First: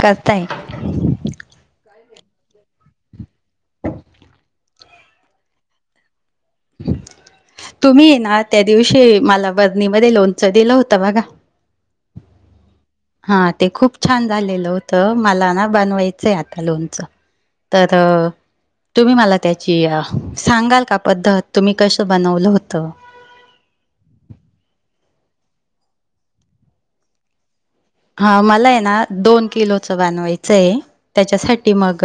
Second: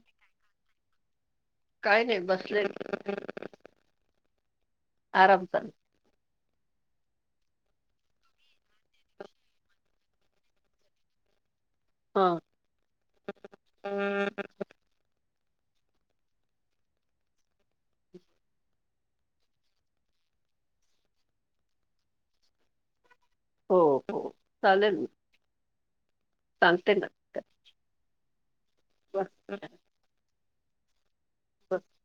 करताय. काय नाही बसले. [unintelligible] आराम चा तुम्ही ये ना त्या दिवशी मला बर्नीमध्ये लोनच दिलं होत बघा. हा. हा ते खूप छान झालेलं होतं मला ना बनवायचंय आता लोनचा. तर तुम्ही मला त्याची सांगाल का पद्धत तुम्ही कसं बनवलं होतं. हो चालेल. चालते ना. हा मला आहे ना बस, दोन किलोच बनवायचं आहे त्याच्यासाठी बस. मग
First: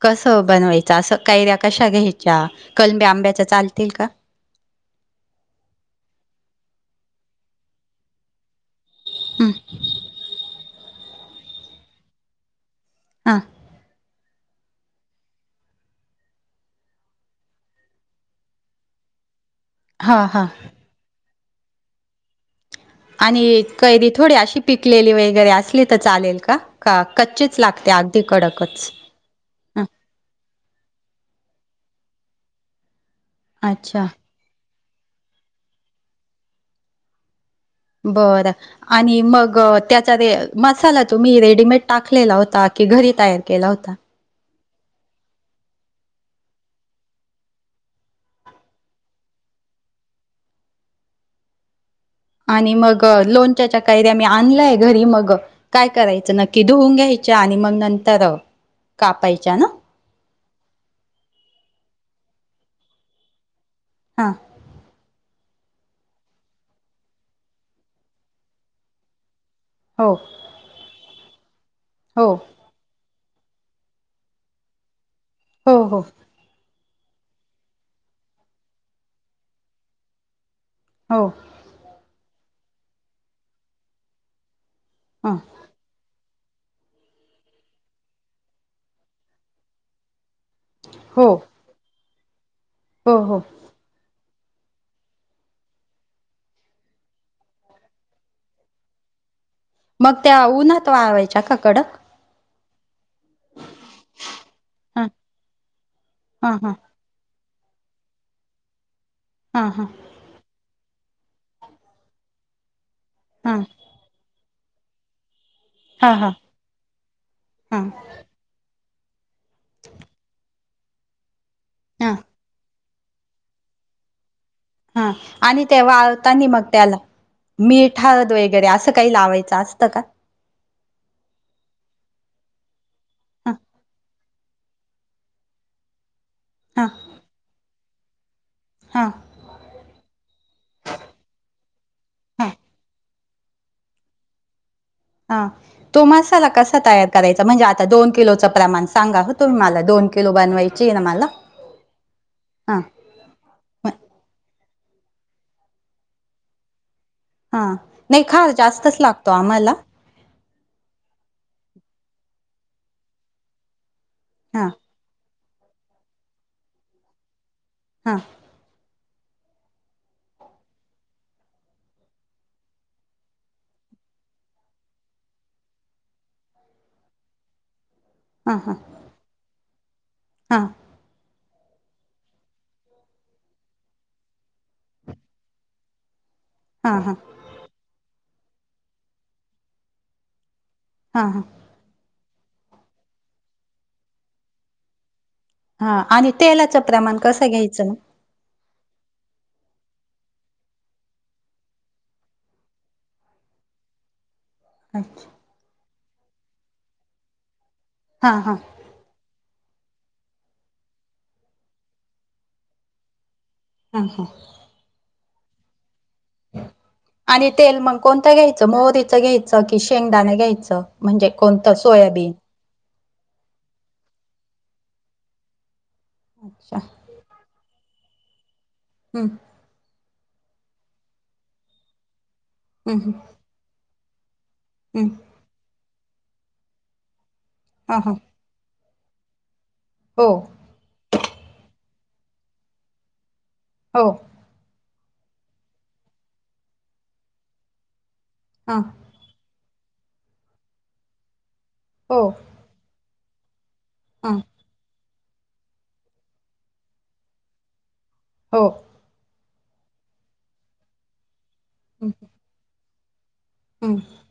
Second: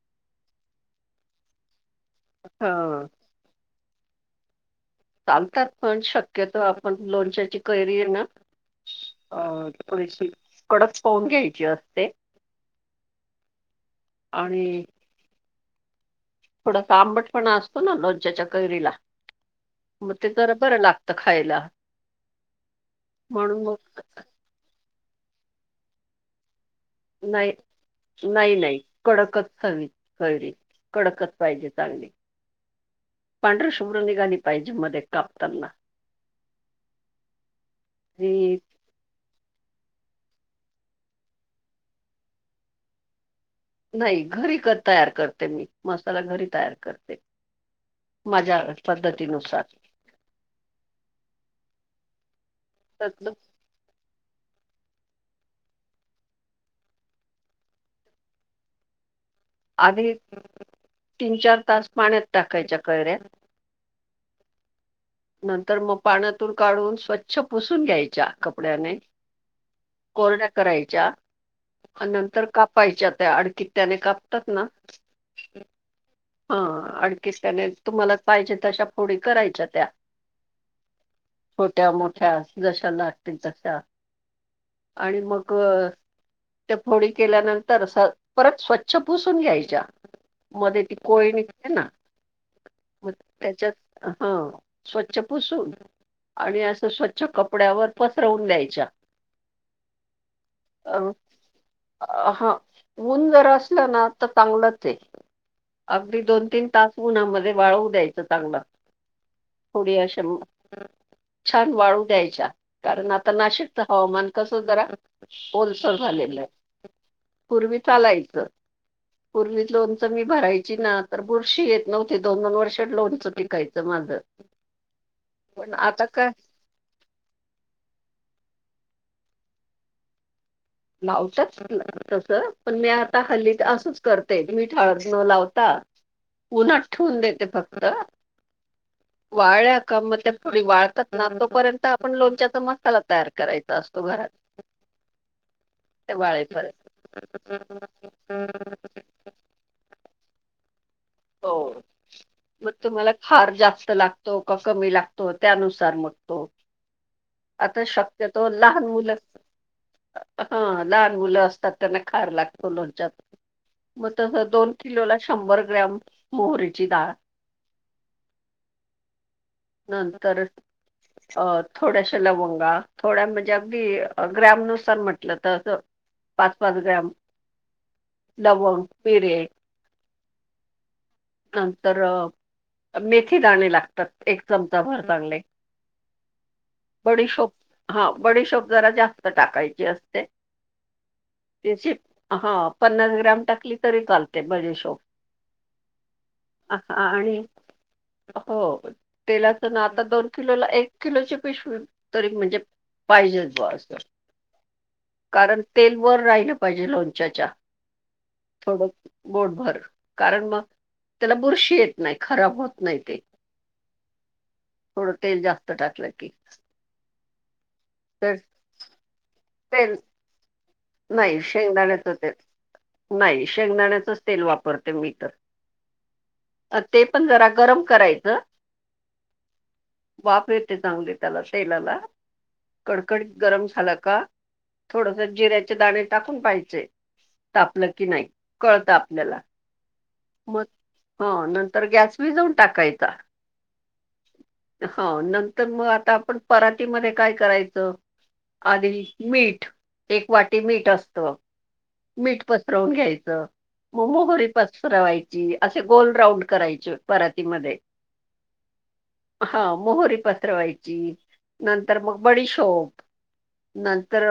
कस बनवायचा असं कैऱ्या कशा घ्यायच्या हा कलमी आंब्याच्या चालतील का? चालतात पण शक्यतो आपण लोणच्याची कैरी आहे ना हं, अ थोडीशी कडक पाहून घ्यायची असते. हा. [inaudible] आणि थोडासा आंबटपणा असतो ना लोणच्याच्या कैरीला मग हां ते हां जरा बरं लाग त खायला. आणि म्हणून मग कैरी थोडी अशी पिकलेली वगैरे असली तर चालेल का? का नाही कच्चीच लागते अगदी नाही नाही कडकच. कडकच अ हवी कैरी कडकच पाहिजे चांगली. पांढर शुभ्र अच्छा निघाली पाहिजे मध्ये कापताना. आणि बरं आणि मग त्याचा रे मसाला तुम्ही रेडीमेड टाकलेला होता की घरी तयार केला होता? नाही घरी तयार करते मी मसाला घरी तयार करते. माझ्या पद्धतीनुसार. [inaudible] आणि मग त्यातलं लोणच्याच्या कैऱ्या मी आणलंय घरी मग काय करायचं नक्की धुऊून घ्यायच्या आणि मग नंतर कापायच्या ना. आधी तीन-चार तास पाण्यात टाकायच्या कैऱ्या. हां. [inaudible] नंतर मग पाण्यातून काढून स्वच्छ पुसून घ्यायच्या कपड्याने. हो कोरड्या करायच्या हो नंतर कापायच्या त्या अडखीत्याने काप तात ना. हो हो. हा आणखीत्याने तुम्हाला पाहिजे तशा फोडी करायच्या त्या. हो. छोट्या-मोठ्या जशा लाटतील तशा आणि हां मग ते फोडी केल्यानंतर परत स्वच्छ पुसून घ्यायच्या मध्ये हो कोडी निघते ना हो हो. त्याच्यात हा स्वच्छ पुसून आणि असं स्वच्छ कपड्यावर पसरवून द्यायच्या. मग त्या उन्हात वाळवायच्या का कडक? अ ह ऊन जर असलं ना तर चांगलंच आहे. हां अगदी हां दोन-तीन हां तास उन्हामध्ये वाळवू द्यायचं चांगलं हां हां. थोडी अशा छान वाळू द्यायच्या कारण आता हा नाशिकता हवामान कस जरा ओलसर हा हा झालेलं आहे पूर्वी हा चालायचं. पूर्वी लोनंच मीं भरायची ना तरं बुरशी येतं हा नव्हती दोन दोन वर्ष लोनच टिकायचं माझं. हां आणि पण ते आता काय वाळतानी मगं त्याला मिठ हळद वगैरे असं काही लावायचं असतं कां. लावतात तसं पणं मीं आता हा हल्लीत असंच करते मीठ हळद नं लावता हा ऊनात ठवून देते फक्तं हां वाळ्या कां मगं त्यां थोडी वाळतात ना तोपर्यंत आपणं हा लोणच्याचा मसाला तयार करायचा, असतों घरांत. हां तो मसाला वाळेपर्यंत कसा तयार करायचा म्हणजे आता दोन किलोच प्रमाणं सांगा हो तुम्हीं मला दोन किलो बनवायची आहे ना मला. हो म हां तूम्हाला फार जास्तं लागतो कां कमी लागतो त्यानुसार मगं तो. हां आता नाही शक्यतो खार लहान जास्तच मुलं. लागतो आम्हाला हां लहान मुलं असतांत त्यांना खार लागतो लोणच्यात मगं तसं हां दोन किलो ला शंभर ग्रॅम मोहरीची डाळं हां नंतर अं थोड्याशा लवंगा थोड्या म्हणजे अगदी ग्राम नुसार म्हटलं तसं पांच पांच ग्राम [unintelligible] लवंग मिरे हां नंतर मेथीदाणे लागतात. एक चमचा भार चांगले हां हां बडीशोप. हां बडीशोप जरा जास्तं टाकायची असतें. हां हां त्याचीं हां पन्नास ग्रॅम टाकली तरी चालतें बडीशोप. हां आणि अ, तेलाचं हां प्रमाणं आणि कसं घ्यायचं मगं. हो. तेलाचं ना आता दोन किलोला एक किलो पिशवी तरी म्हणजे पाहिजेच बुवा असं अच्छा. कारणं तेल वरं राहिलं पाहिजे लोणच्याच्या. हां हां. थोडं बोटभर कारणं मगं त्याला बुरशी येतं नाहीं खराब होतं नाहीं ते. हा हा. थोडं तेल जास्तं टाकलं की. आणि तेल मगं कोणतं तर घ्यायचं मोहरीचं घ्यायचं कि तेल शेंगदाणे घ्यायचं. म्हणजे कोणतं सोयाबीन. नाहीं शेंगदाण्याचचं तेल वापरते मीं अच्छा तरं ते. पणं जरां गरमं करायचं. हम्मं. वांफ येते चांगली त्यांला तेलालां हम्म हम्म कडकडीत गरमं झालां कां. हम्म थोडंसं जिऱ्याचे दांणे टाकूंन पाहांयचे तापलं हा की हा नाहीं. कळतं आपल्याला हो मग हख नंतर गॅस विझवू टाकायचा. हो. हो नंतर मग आता आपण परातीमध्ये काय करायचं हां आधी? मीठ एक वाटी मीठ असतं हो मीठ पसरवून घ्यायचं. हां मोहरी पसरवायची असे गोल राऊंड करायचे परातीमध्ये. हो. हा मोहरी पसरवायची नंतर हम्म मग बडीशोप. हम्म नंतर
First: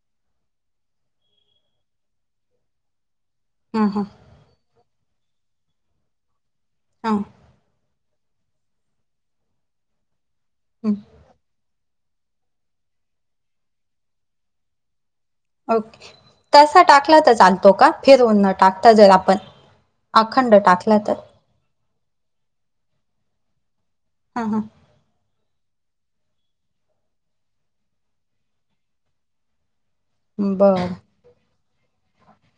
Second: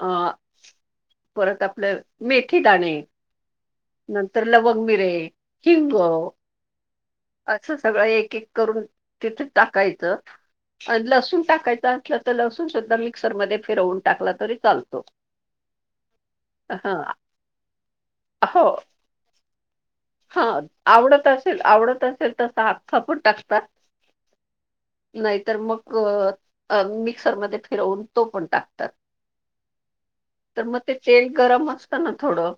अ परत आपलं मेथीदाणे हम्म हम्म नंतर लवंग मिरे हिंग हां असं सगळं एक एक करून तिथे टाकायचं हम्म आणि लसून टाकायचा. तर लसून सुद्धा मिक्सर मध्ये फिरवून टाकला तरी चालतो. ओके. तसा हा टाकला तर चालतो का फिरवून न हो टाकता जर आपण हा अखंड टाकला तर? आवडत असेल आवडत असेल तसा अख्खापण टाकता. हा हा नाहीतर मग मिक्सरमध्ये फिरवून तो पण टाकतात. तर मग बरं ते तेल गरम असतं ना थोडं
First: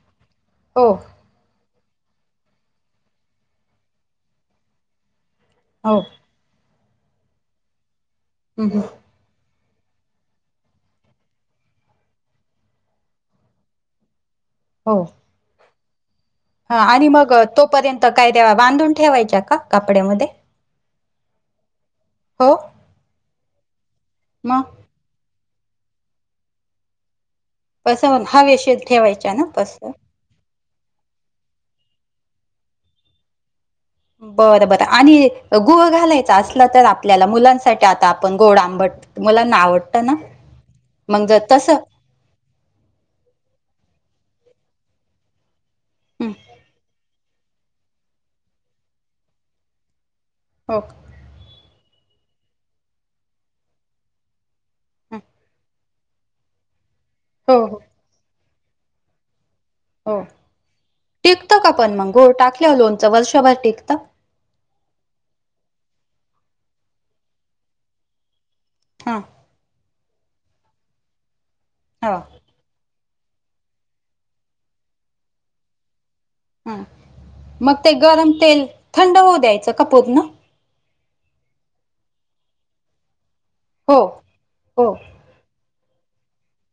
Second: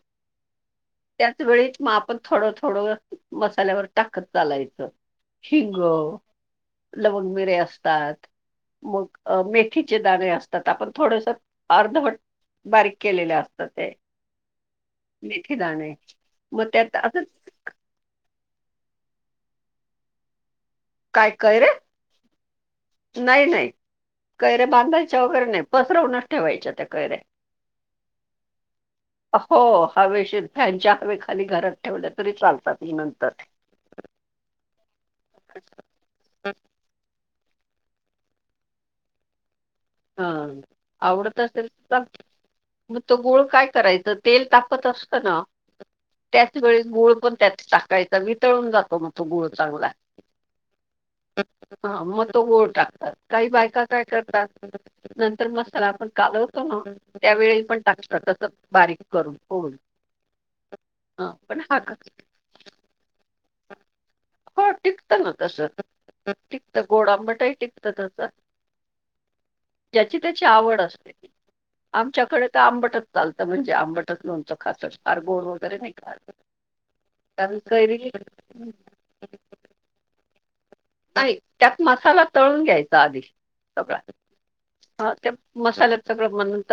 हो त्याच वेळीच मग आपण थोडं थोडं मसाल्यावर टाकत चालायचं. हिंग हो लवंग मिरे असतात हम्म हम्म मग अ मेथीचे दाणे असतात आपण थोडंसं अर्धवट बारीक केलेले असतात. तर ते हो मेथी दाणे मग हा त्यात आणि असंच मग तोपर्यंत काय त्या बांधून ठेवायच्या का कापड्यामध्ये? काय कैऱ्या हो नाही नाही मग कैऱ्या बांधायच्या वगैरे नाही. पसरवूणच ठेवायच्या त्या कैऱ्या. कसं हवेशीर ठेवायचा ना? हो पसरून हवेशीर फॅनच्या हवेखाली घरात ठेवल तरी चालतात नंतर बरं बरं आणि गुळ घालायचा असला तर आपल्याला मुलांसाठी? ते आता आपण गोड आंबट मुलाना आवडत हा आवडत असेल तर मग तो गुळ काय करायच तेल तापत असतं ना हं, त्याच वेळी गुळ पण त्यात टाकायचा वितळून जातो मग तो गुळ चांगला [unintelligible] हा मग तो गुळ टाकतात काही बायका काय करतात हं, नंतर मसाला आपण कालवतो ना हो त्यावेळी हो पण टाकत तसं बारीक करून, हो हो टिकत का पण क- मग? गूळ टाकल्यावर लोनचं वर्षभर टिकत? हो टिकत ना तस, टिकत गोड आंबटही टिकत तस. हा ज्याची त्याची आवड असते हो आमच्याकडे आंबटच चालत म्हणजे आंबटच लोणच खातात फार गोड वगैरे नाही खात हा कारण मग ते कैरी गरम तेल थंड होऊ द्यायचं का पूर्ण? नाही त्यात मसाला तळून घ्यायचा आधी सगळा, हो हो म ते मसाल्यात सगळ मंद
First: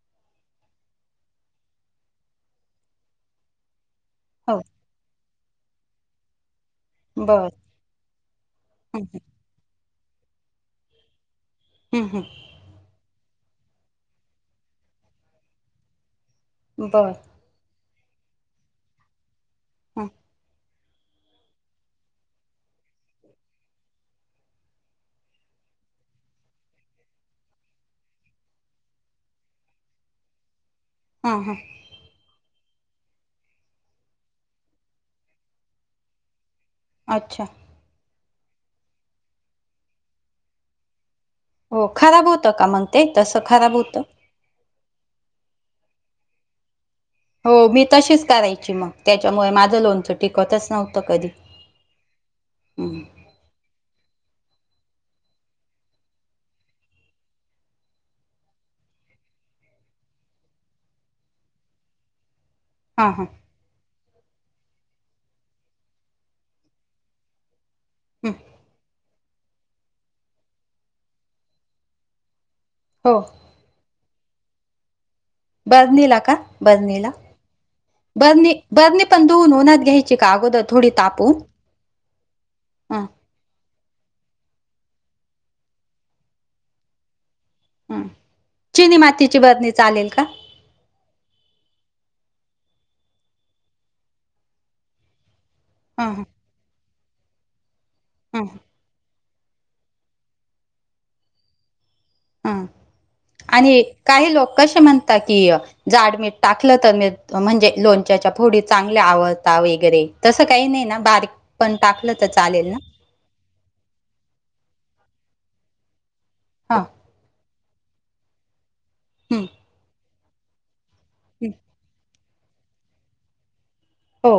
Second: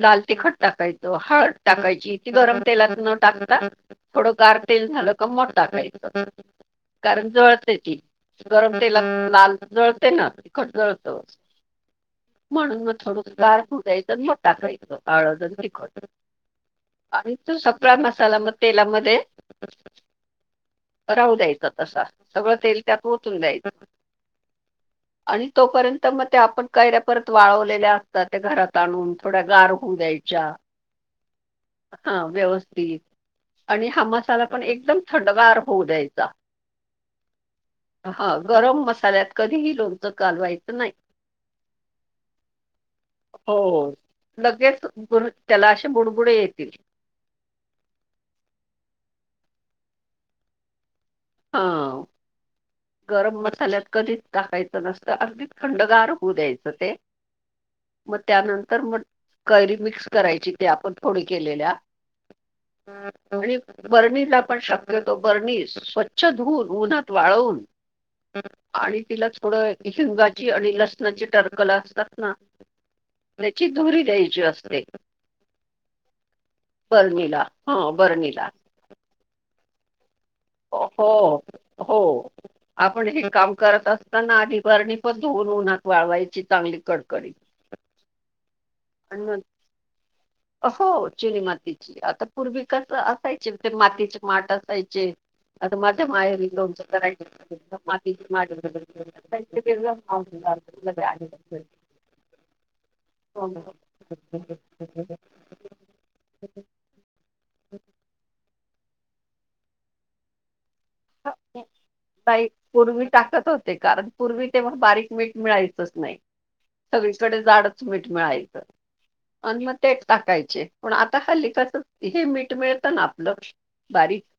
लाल तिखट टाकायच, हळद टाकायची ती गरम तेलात न टाकता थोड गार हो तेल झाल का म टाकायच कारण बर जळते ती गरम हं, तेलात लाल जळते ना तिखट जळत हम्म हम्म म्हणून मग थोड गार होऊ द्यायचं म टाकायच हळद अन तिखट हं, बर अणि तो सगळा मसाला म तेलामध्ये हं, राहू द्यायचा तसा सगळ तेल त्यात ओतून द्यायच [inaudible] आणि तोपर्यंत मग ते आपण कैऱ्या परत वाळवलेल्या असतात त्या घरात आणून थोड्या गार होऊ द्यायच्या हा हा हा व्यवस्थित आणि हा मसाला पण एकदम थंडगार होऊ द्यायचा अच्छा हा गरम मसाल्यात कधीही लोणच कालवायच नाही. हो खराब होत का म ते? तस खराब हो होत लगेच बुड त्याला असे बुडबुडे येतील हो मी तशीच करायची मग त्याच्यामुळे माझ लोणच टिकतच नव्हतं कधी. हा, हम्म. गरम मसाल्यात कधी टाकायच नसत. अगदीच खंडगार होऊ द्यायच ते मग त्यानंतर मग कैरी मिक्स करायची ते आपण फोडी केलेल्या [inaudible] आणि बरणी ला पण शक्यतो बरणी स्वच्छ धुवून उन्हात वाळवून हम्म. आणि तिला थोडं हिंगाची आणि लसणाची टरफल असतात ना? हो. त्याची धुरी द्यायची असते बरणी ला का? बरणी ला? बरणीला हा बरणीला बरणी बरणी पण धुऊन उन्हात घ्यायची का अगोदर थोडी तापवून हो हो. आपण हे काम करत असताना आधी बरणी पण धुऊन उन्हात वाळवायची चांगली कडकडीत हा, चिनी आणि मग मातीची बरणी चालेल का? हो चिनी मातीची, आता पूर्वी कस असायचे ते मातीचे माठ असायचे अता माझ्या हम्म हम्म. माहेरी लोणचं करायचे मातीचे माठ हम्म भरून [inaudible] हा आणि काही लोक कसे म्हणतात की जाड मीठ टाकलं तर मी म्हणजे लोणच्याच्या फोडी चांगल्या आवळतात वगैरे तसं काही नाही ना. बारीक पण टाकलं तर काही चालेल ना पूर्वी टाकत होते कारण पूर्वी तेव्हा बारीक मीठ मिळायचंच नाही, हा सगळीकडे जाडच मीठ मिळायचं. हम्म अन म ते टाकायचे पण आता हल्ली हम्म कस हे मीठ मिळत ना. आपल बारीक हो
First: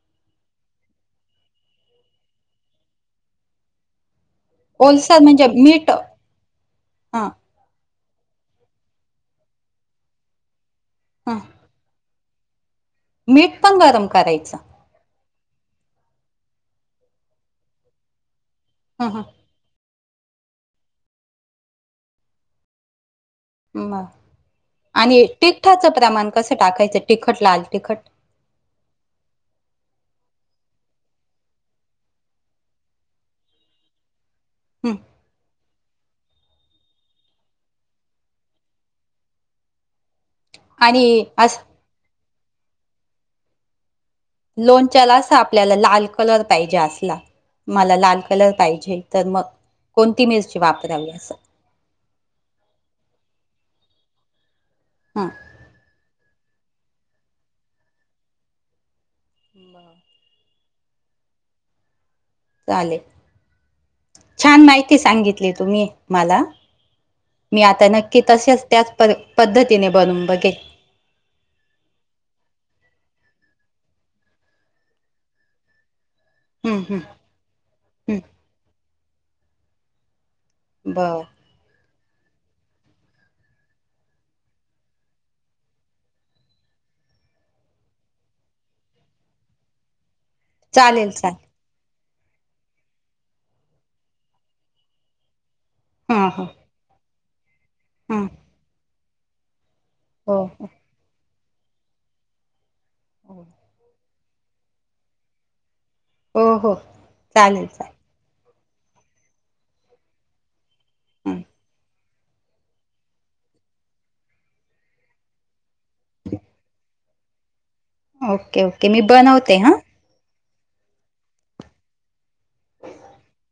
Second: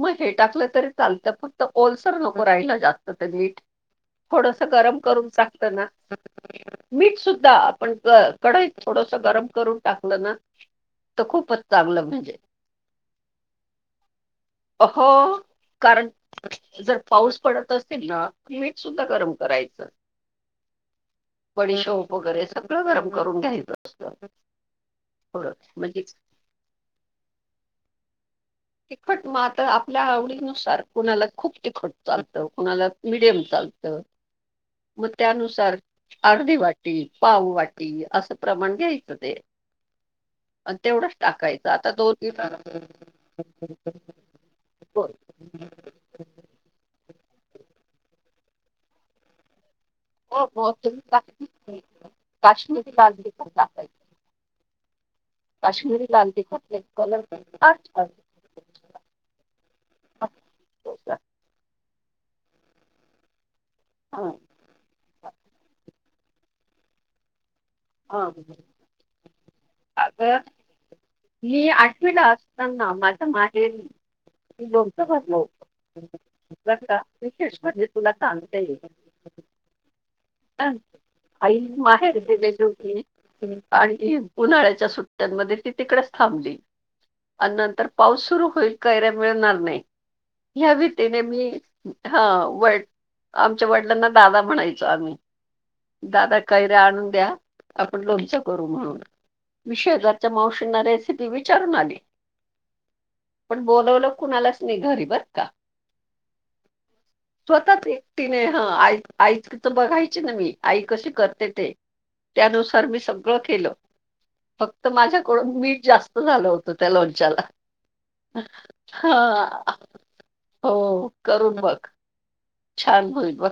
मग हे टाकल तरी चालत. फक्त ओलसर नको राहिला जास्त ते मीट. थोडस गरम ओलसर करून म्हणजे टाकल ना, मीठ मीठ हा सुद्धा आपण कढईत थोडस गरम करून टाकल ना, तर हा खूपच चांगल म्हणजे मीठ पण गरम करायच. हो, कारण जर पाऊस पडत असेल ना मीठ सुद्धा हं गरम हं करायच. बडीशोप वगैरे सगळ गरम करून घ्यायच. म आणि तिखटाच म्हणजे प्रमाण कस टाकायच. तिखट लाल तिखट. तिखट मग आता आपल्या आवडीनुसार. कुणाला खूप तिखट चालत कुणाला मिडियम चालत. हं म त्यानुसार अर्धी वाटी, पाव वाटी अस प्रमाण घ्यायच ते. आणि तेवढच टाकायच. आता दोन दि लोणच्याला अस आपल्याला लाल कलर पाहिजे असला मला लाल कलर पाहिजे, तर मग कोणती मिरची वापरावी अस. काश्मिरी लाल तिखट टाकायच. हं काश्मिरी लाल तिखट ने कलर बा चालेल, छान माहिती सांगितली तुम्ही मला. मी आता नक्की तसेच, त्याच पद्धतीने बनून अगं बघेल. मी आठवीला असताना माझ्या माहेरी मी लोणच भरल होत. हं हं विशेष म्हणजे तुला हं सांगता येईल. ह, बर आई माहेरी गेलेली होती. आणि उन्हाळ्याच्या सुट्ट्यांमध्ये ती तिकडेच थांबली. आणि, नंतर पाऊस सुरू होईल कैऱ्या मिळणार नाही. ह्या चालेल भीतीने मी, चालेल हा व आमच्या वडिलांना दादा म्हणायचो आम्ही. हां दादा हां कैऱ्या आणून द्या. आपण हां लोणच करू म्हणून. मी शेजार च्या हो मावशींना रेसिपी विचारून आली. हो पण बोलवल कुणालाच घरी बरका, हो हो चालेल स्वतः चालेल तिने ह, आ आई तर बघायची ना मी आई कशी हं करते ते. त्यानुसार मी सगळ केल. फक्त माझ्याकडून मीठ जास्त झाल होत त्या लोणच्याला. ओके ओके मी बनवते हा ह. हो करून बघ. छान होईल बघ.